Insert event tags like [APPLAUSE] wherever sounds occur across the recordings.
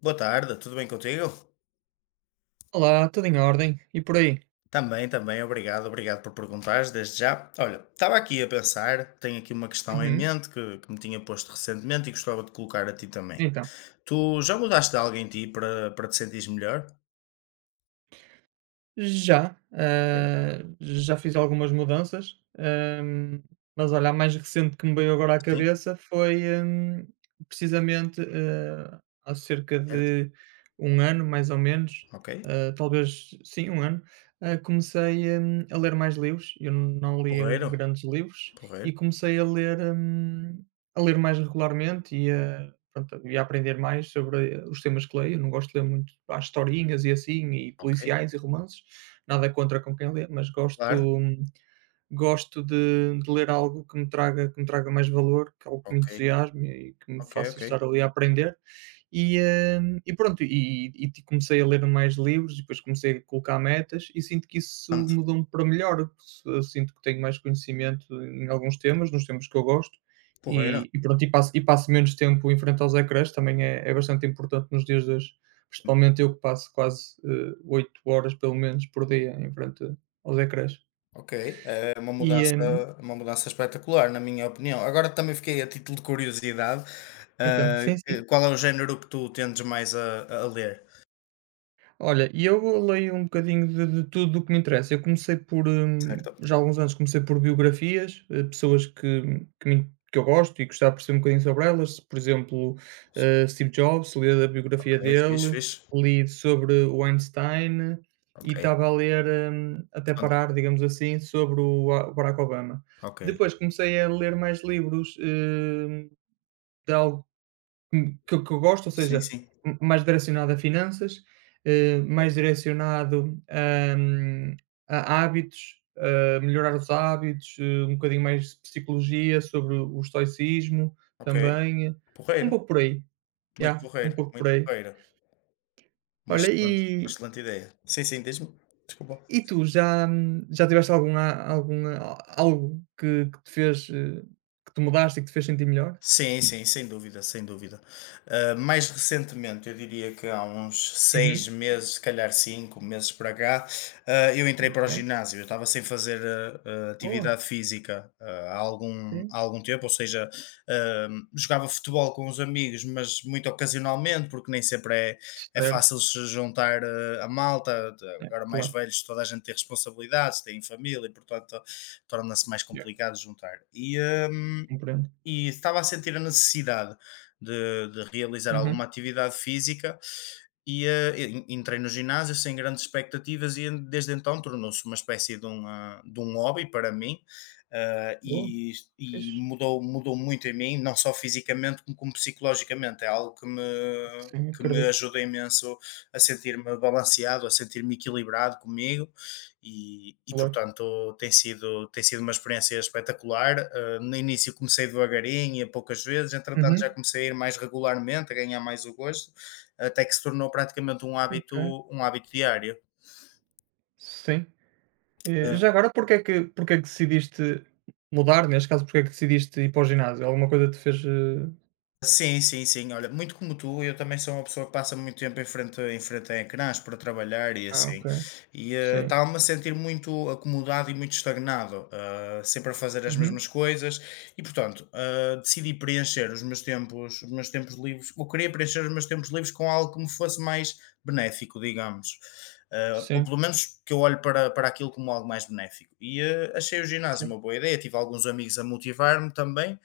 Boa tarde, tudo bem contigo? Olá, tudo em ordem. E por aí? Também, também, obrigado, obrigado por perguntares desde já. Olha, estava aqui a pensar, tenho aqui uma questão em Uhum. mente que me tinha posto recentemente e gostava de colocar a ti também. Então. Tu já mudaste de algo em ti para te sentires melhor? Já, Ok, já fiz algumas mudanças, hum, mas olha, a mais recente que me veio agora à sim, cabeça foi, precisamente, há cerca certo, de 1 ano, mais ou menos, ok. Talvez sim, 1 ano, comecei, a ler mais livros. Eu não lia Porreiro, grandes livros porreiro, e comecei a ler mais regularmente e a pronto, e a aprender mais sobre os temas que leio. Eu não gosto de ler muito, as historinhas e assim, e ok. policiais e romances, nada contra com quem lê, mas Claro, gosto gosto de ler algo que me traga mais valor, que é algo que me ok, entusiasme e que me ok, faça ok. estar ali a aprender. E, e pronto, e, e comecei a ler mais livros, e depois comecei a colocar metas e sinto que isso Portanto. mudou-me para melhor. Eu sinto que tenho mais conhecimento em alguns temas, nos temas que eu gosto, Porreiro. E pronto, e passo menos tempo em frente aos ecrãs, também é bastante importante nos dias de hoje, principalmente eu que passo quase 8 horas pelo menos por dia em frente aos ecrãs. Ok, é E, hum, uma mudança espetacular, na minha opinião. Agora também fiquei a título de curiosidade, Então, sim, sim. Qual é o género que tu tendes mais a ler? Olha, e eu leio um bocadinho de tudo o que me interessa. Eu comecei por, Certo? já há alguns anos, comecei por biografias, pessoas que, que eu gosto e gostava de perceber um bocadinho sobre elas. Por exemplo, Sim. Steve Jobs, li a biografia Ok, fixe, dele, fixe. li sobre o Einstein e Ok. estava a ler, até Portanto. parar, digamos assim, sobre o Barack Obama. Ok. Depois comecei a ler mais livros, de algo que eu gosto, ou Sim, seja, sim. m mais direcionado a finanças, mais Ok. direcionado, a hábitos, a melhorar os hábitos, um bocadinho mais de psicologia sobre o estoicismo Ok. também, um Porreiro. pouco por aí, Muito yeah, um porreiro. pouco por Muito aí. porreiro. Olha, Uma excelente ideia. Sim, sim, diz-me. Desculpa. e tu já já tiveste algum a algo que te fez, que te mudaste e que te fez sentir melhor? Sim, sim, sem dúvida, sem dúvida. Ah, mais recentemente, eu diria que há uns seis Uhum, meses, se calhar cinco meses para cá, ah, eu entrei para o ok. ginásio. Eu estava sem fazer Boa, atividade física sim. há algum tempo, ou seja, ah, jogava futebol com os amigos, mas muito ocasionalmente, porque nem sempre é Certo. fácil se juntar, a malta. É, Agora, mais claro. velhos, toda a gente tem responsabilidades, tem família e, portanto, torna-se mais Yeah, complicado juntar. E, ah, compreendo. e estava a sentir a necessidade de realizar Uhum. alguma atividade física, e eh, entrei no ginásio sem grandes expectativas e desde então tornou-se uma espécie de um hobby para mim, ah, Boa, e, e fixe. mudou, mudou muito em mim, não só fisicamente como psicologicamente. É algo que me, Sim, que me acredito. ajuda imenso a sentir-me balanceado, a sentir-me equilibrado comigo e, Claro. portanto tem sido uma experiência espetacular. Ah, no início comecei devagarinho e a poucas vezes, entretanto já Uhum. comecei a ir mais regularmente, a ganhar mais o gosto até que se tornou praticamente Ok, um hábito diário. sim. Já agora porque é que decidiste mudar? Neste caso, porque é que decidiste ir para o ginásio? Alguma coisa te fez, Sim, sim, sim. Olha, muito como tu, eu também sou uma pessoa que passa muito tempo em frente a ecrãs para trabalhar e ah, ok, assim. E eh, sim. estava-me a sentir muito acomodado e muito estagnado, eh, sempre a fazer as Uhum. mesmas coisas. E portanto, eh, decidi preencher os meus tempos livres, eu queria preencher os meus tempos livres com algo que me fosse mais benéfico, digamos. Eh, ou Sim, pelo menos que eu olhe para, para aquilo como algo mais benéfico. E eh, achei o ginásio uma certo. boa ideia, tive alguns amigos a motivar-me também.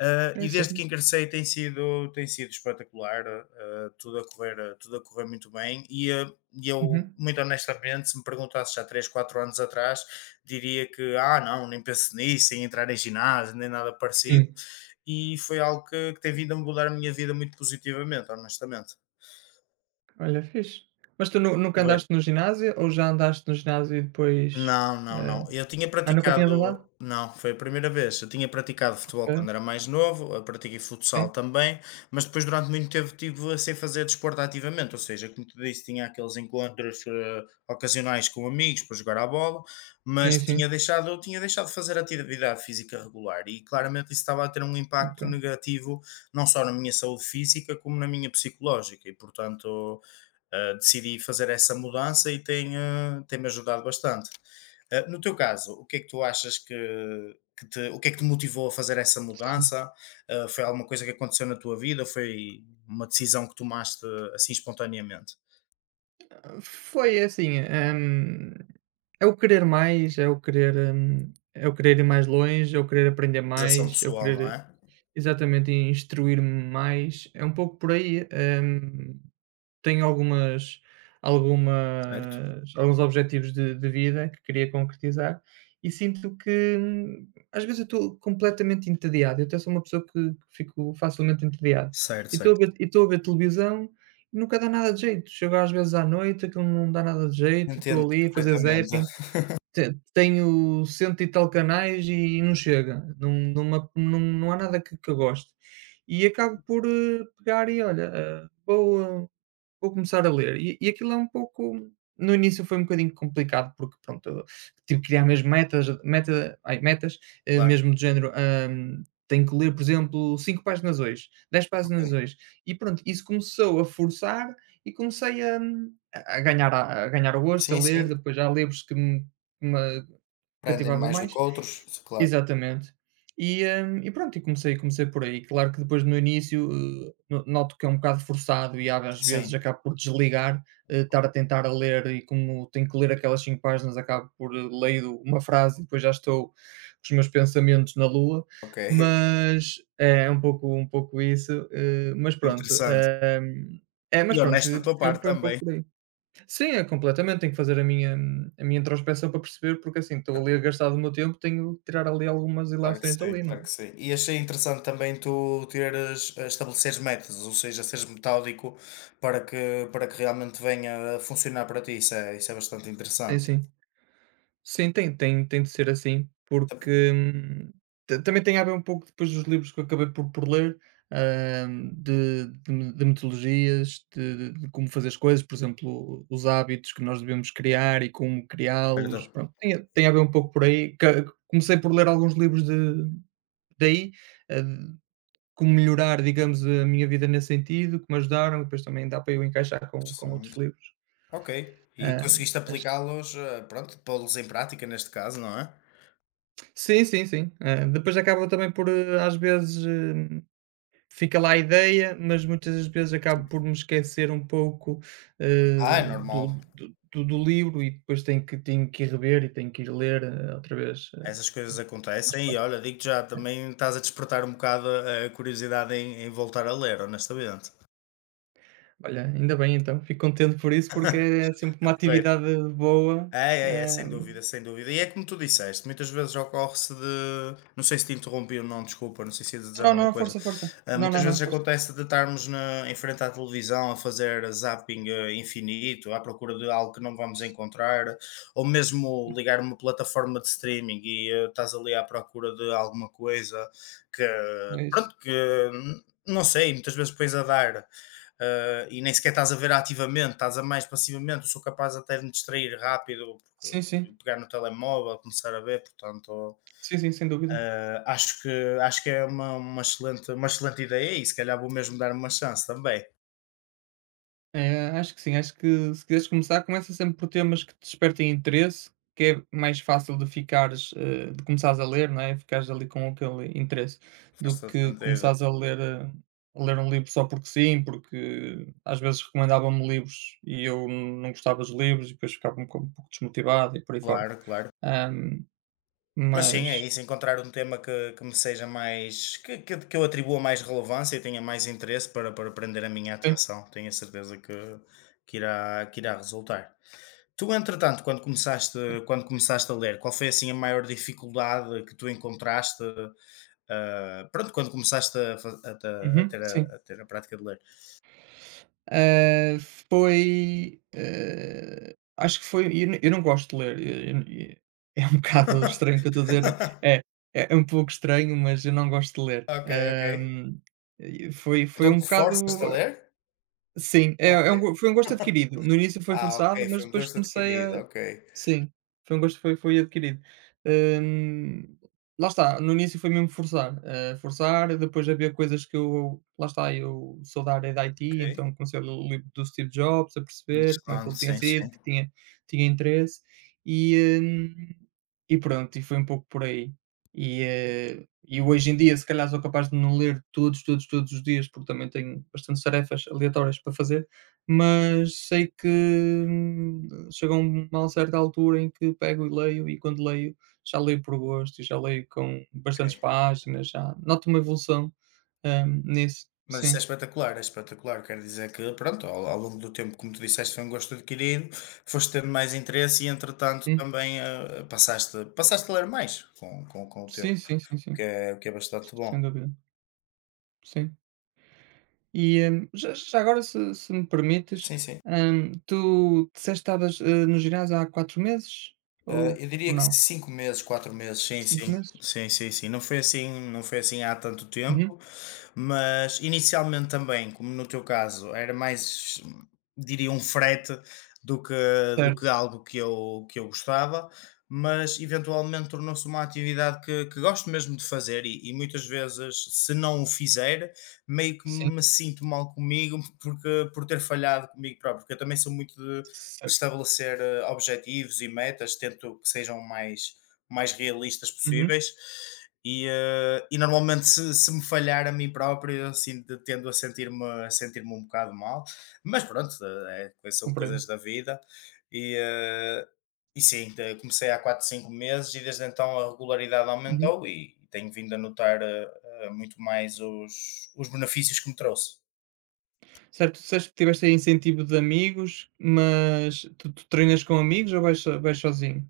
É E isso. desde que ingressei tem sido espetacular, tudo a correr muito bem. E eu, Uhum. muito honestamente, se me perguntasse já 3 4 anos atrás, diria que, ah, não, nem penso nisso, em entrar em ginásio, nem nada parecido. Hum. E foi algo que tem vindo a mudar a minha vida muito positivamente, honestamente. Olha, fixe. Mas tu nu nunca andaste no ginásio ou já andaste no ginásio e depois, Não, não, eh não. Eu tinha ah, nunca tinhas andado? praticado não, foi a primeira vez. Eu tinha praticado futebol Ok, quando era mais novo, eu pratiquei futsal sim. também, mas depois durante muito tempo estive sem fazer desporto ativamente, ou seja, como te disse, tinha aqueles encontros eh, ocasionais com amigos para jogar à bola, Sim, sim. Eu tinha deixado de fazer atividade física regular e claramente isso estava a ter um Ok. impacto negativo não só na minha saúde física como na minha psicológica e portanto uh, decidi fazer essa mudança e tem, tem-me ajudado bastante. No teu caso, o que é que tu achas que, o que é que te motivou a fazer essa mudança? Foi alguma coisa que aconteceu na tua vida? Foi uma decisão que tomaste assim espontaneamente? Foi é assim, é o querer mais, é o querer ir mais longe, é o querer aprender Realização mais, é o pessoal, não querer é? exatamente instruir-me mais, é um pouco por aí. hum, tenho algumas Certo? Alguns objetivos de vida que queria concretizar e sinto que, às vezes, eu estou completamente entediado. Eu até sou uma pessoa que fico facilmente entediado. Certo, certo. E estou a ver televisão e nunca dá nada de jeito. Chego às vezes à noite, aquilo não dá nada de jeito, estou Entendo ali a fazer perfeitamente. zapping, [LAUGHS] te tenho cento e tal canais e não chega, não me ap não há nada que que eu goste. E acabo por pegar e olha, vou começar a ler. E aquilo é um pouco no início foi um bocadinho complicado, porque pronto, eu tive que criar mesmo metas, Claro, mesmo do género, tenho que ler, por exemplo, 5 páginas hoje, 10 páginas ok. hoje. E pronto, isso começou a forçar e comecei a a ganhar o gosto, a Sim, ler, sim. depois já há livros que me Aprendem cativavam mais do que mais. outros, claro. Exatamente. E pronto, e comecei por aí. Claro que depois no início, no noto que é um bocado forçado e às vezes Sim, acabo por desligar, estar a tentar a ler e como tenho que ler aquelas 5 páginas, acabo por ler uma frase e depois já estou com os meus pensamentos na lua, ok. [LAUGHS] mas é é um pouco isso, mas pronto, Interessante. É, mas E pronto, honesto da tua foi parte foi um também. pouco por aí. Sim, é completamente. Tenho que fazer a minha introspecção para perceber, porque, assim, estou ali a gastar do meu tempo, tenho que tirar ali algumas Claro que ilações sim, dali, não é? claro que sim. E achei interessante também estabeleceres metas, ou seja, seres metódico para que realmente venha a funcionar para ti. Isso é bastante Sim, interessante. sim. Sim, tem de ser assim, porque, ta também tem a ver um pouco depois dos livros que eu acabei por ler, hã, de metodologias, de como fazer as coisas, por exemplo, os hábitos que nós devemos criar e como criá-los, Certo. pronto, tem a tem a ver um pouco por aí. Ca comecei por ler alguns livros de daí, eh, como melhorar, digamos, a minha vida nesse sentido, que me ajudaram, depois também dá para eu encaixar com outros Interessante. livros. Ok. E Ah, conseguiste mas aplicá-los, eh, pronto, pô-los em prática neste caso, não é? sim, sim, sim. Depois acaba também por, às vezes, fica lá a ideia, mas muitas das vezes acabo por me esquecer um pouco, eh, Ah, é do normal. Do livro e depois tenho que ir rever e tenho que ir ler, outra vez, Essas coisas mais acontecem e fácil. olha, digo já, também estás a despertar um bocado a curiosidade em, em voltar a ler, honestamente. Olha, ainda bem então, fico contente por isso, porque é sempre uma atividade boa. É, é, é, Ah, sem dúvida, sem dúvida. E é como tu disseste, muitas vezes ocorre-se de. Não sei se te interrompi ou não, desculpa, não sei se ia dizer não, alguma não, coisa. força, força. Ah, Não, não, muitas não, vezes força. acontece de estarmos em frente à televisão a fazer zapping eh, infinito, à procura de algo que não vamos encontrar, ou mesmo ligar uma plataforma de streaming e eh, estás ali à procura de alguma coisa que, É isso. pronto, que hum, não sei, muitas vezes pões a dar. Eh, e nem sequer estás a ver ativamente, estás a mais passivamente. Eu sou capaz até de me distrair rápido, porque Sim, sim. pegar no telemóvel, começar a ver, portanto, Sim, sim, sem dúvida. ah, acho que é uma excelente ideia e se calhar vou mesmo dar uma chance também. Acho que sim, acho que se quiseres começar, começa sempre por temas que te despertem interesse, que é mais fácil de ficares, de começares a ler, não é? Ficares ali com aquele interesse, do Faz todo que sentido. começares a ler, a ler um livro só porque sim, porque às vezes recomendavam-me livros e eu não gostava dos livros e depois ficava pouco um pouco desmotivado e por aí fora. Claro, claro. Ahm, Mas sim, é mas isso, encontrar um tema que me seja mais que eu atribua mais relevância e tenha mais interesse para prender a minha sim, atenção. Tenho a certeza que irá resultar. Tu, entretanto, quando começaste a ler, qual foi, assim, a maior dificuldade que tu encontraste, ah, pronto, quando começaste a fa a ta uhum, sim. a ter a prática de ler? Ah, foi, acho que foi eu n eu não gosto de ler, e é um [LAUGHS] bocado estranho o que eu estou a dizer, [LAUGHS] [LAUGHS] é um pouco estranho, mas eu não gosto de ler. Ok, ok. E foi foi Então um tu bocado forças-te a ler? Sim, Ok. é um go foi um gosto [LAUGHS] adquirido. No início foi Ah, ok, forçado, mas foi um depois gosto comecei adquirido, a ok. sim, foi um gosto foi adquirido. Hum, lá está, no início foi mesmo forçar, forçar, depois havia coisas que eu lá está, eu sou da área da IT, Ok, então comecei a ler o livro do Steve Jobs, a perceber como é que ele interessante, tinha sim, sido, sim. que tinha tinha interesse, e, hum, e pronto, e foi um pouco por aí. E, eh e hoje em dia, se calhar, sou capaz de não ler todos os dias, porque também tenho bastantes tarefas aleatórias para fazer, mas sei que, chega uma certa altura em que pego e leio, e quando leio, já leio por gosto e já leio com bastantes Ok. páginas, já noto uma evolução, nisso. Mas isso é Sim. espetacular, é espetacular. Quero dizer que, pronto, ao, ao longo do tempo, como tu disseste, foi um gosto adquirido, foste tendo mais interesse e, entretanto, Uhum. também ah, passaste a ler mais com o Sim, tempo, sim, sim, o que sim, é, o que é bastante bom. sem dúvida. Sim. Já já agora, se se me permites, Sim, sim. Tu disseste que estavas, no ginásio há 4 meses? Ah, eu Ou diria que não? 5 meses, 4 meses, sim, cinco sim. meses? Sim, sim, sim. Não foi assim há tanto Uhum. tempo, mas inicialmente também, como no teu caso, era mais, diria, um frete do que, do Certo, que algo que eu gostava, mas eventualmente tornou-se uma atividade que gosto mesmo de fazer e muitas vezes, se não o fizer, meio que sim. me sinto mal comigo [LAUGHS] porque, por ter falhado comigo próprio, porque eu também sou muito de Certo. estabelecer eh, objetivos e metas, tento que sejam mais, mais realistas Uhum. possíveis. E, normalmente, se me falhar a mim próprio, eu, assim, tendo a sentir-me, um bocado mal, mas pronto, eh, são Compreendo. coisas da vida. E, eh, e sim, comecei há 4 5 meses e desde então a regularidade Uhum. aumentou e tenho vindo a notar muito mais os benefícios que me trouxe. Certo, tu disseste que tiveste aí incentivo de amigos, mas tu treinas com amigos ou vais vais sozinho?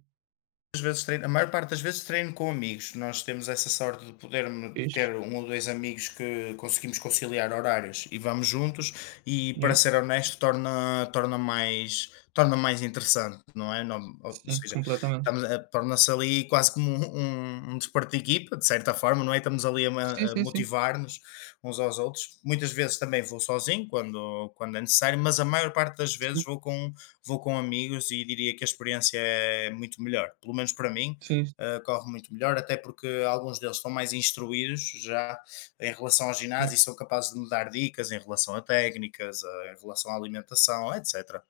Às vezes treino a maior parte das vezes treino com amigos. Nós temos essa sorte de Fixe. ter um ou 2 amigos que conseguimos conciliar horários e vamos juntos e, para Yeah. ser honesto, torna mais interessante, não é? Não, ou Sim, seja, completamente. estamos a torna-se ali quase como um desporto de equipa, de certa forma, não é? Estamos ali Sim, a sim, sim. motivar-nos uns aos outros. Muitas vezes também vou sozinho quando é necessário, mas a maior parte das vezes Sim, vou com amigos e diria que a experiência é muito melhor, pelo menos para mim, sim. eh, corre muito melhor, até porque alguns deles estão mais instruídos já em relação ao Yeah. ginásio e são capazes de me dar dicas em relação a técnicas, em relação à alimentação, etc.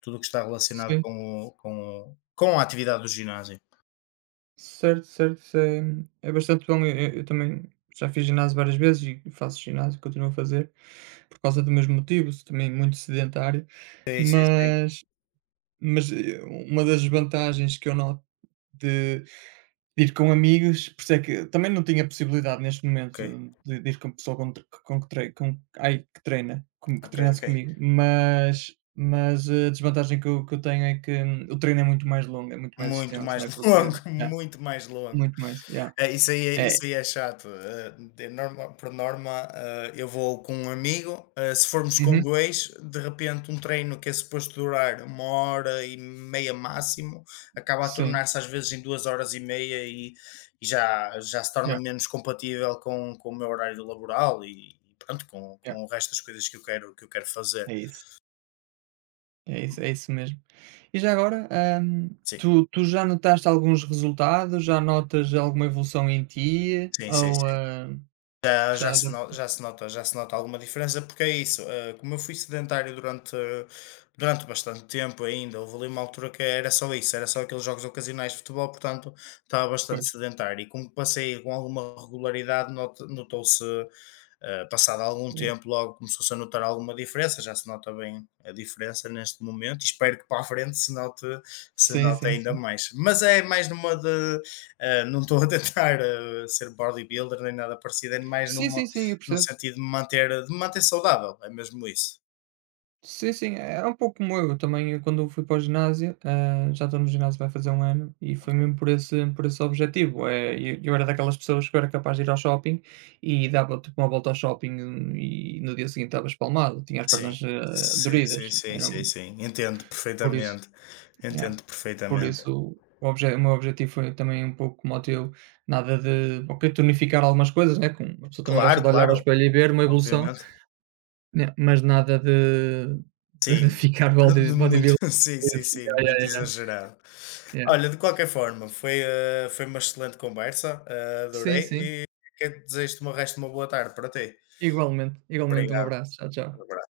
Tudo o que está relacionado Sim. com, com, com a atividade do ginásio. Certo, certo. Isso é é bastante bom. Eu também já fiz ginásio várias vezes e faço ginásio, continuo a fazer, por causa do mesmo motivo, sou também muito sedentário, Sim, sim, sim. mas mas, uma das vantagens que eu noto de ir com amigos, por isso é que também não tinha possibilidade neste Ok, momento de ir com pessoa com tre com que trei com ai, que treina, com que ok, treinasse ok. comigo, mas a desvantagem que eu tenho é que o treino é muito mais longo, é muito mais Muito extenso, mais não é, [LAUGHS] porque longo, yeah, muito mais longo. muito mais, yeah. Eh, isso aí é É. isso aí é chato, eh, de norma por norma, eh, eu vou com um amigo, eh, se formos com Uhum. 2 de repente um treino que é suposto durar uma hora e meia máximo, acaba a Sim. tornar-se às vezes em 2 horas e meia e já se torna Yeah, menos compatível com o meu horário laboral e pronto, yeah. com o resto das coisas que eu quero fazer. É isso. É isso, é isso mesmo. E já agora, hum, Sim, tu já notaste alguns resultados? Já notas alguma evolução em ti? sim, sim, Ou, sim. Já, já já se já no- já se nota, já se nota alguma diferença, porque é isso, eh, como eu fui sedentário durante bastante tempo ainda, houve ali uma altura que era só isso, era só aqueles jogos ocasionais de futebol, portanto estava bastante pois, sedentário. E como passei com alguma regularidade, notou-se, eh, passado algum yeah. tempo, logo começou-se a notar alguma diferença, já se nota bem a diferença neste momento, e espero que para a frente se note, se Sim, note sim, ainda sim. mais. Mas é mais numa de. Não estou a tentar ser bodybuilder nem nada parecido, é mais Sim, sim, numa, sim, eu no percebo. sentido de me manter saudável, é mesmo isso. Sim, sim, é é um pouco como eu também eu quando fui para o ginásio, já estou no ginásio vai fazer 1 ano, e foi Ok. mesmo por esse objetivo, eu era daquelas pessoas que eu era capaz de ir ao shopping e dava tipo uma volta ao shopping e no dia seguinte estava espalmado, tinha as Sim, pernas, sim, doridas, sim, sim, era sim, sim. Entendo por isso. perfeitamente. Yeah. Entendo Por perfeitamente. isso, o meu objetivo foi também um pouco como o teu, nada de ok, tonificar algumas coisas, né, com a pessoa também gosta Claro, de olhar ao claro, espelho e ver uma evolução, obviamente. né, mas nada de de Sim, ficar bodybuilder. [LAUGHS] [LAUGHS] sim, sim, sim, Yeah, yeah, muito yeah, exagerado. yeah. Olha, de qualquer forma, foi uma excelente conversa, eh, Sim, adorei sim. e que desejo-te o resto de uma boa tarde para ti. Igualmente, igualmente. Um Obrigado. abraço. Tchau, tchau. Um abraço.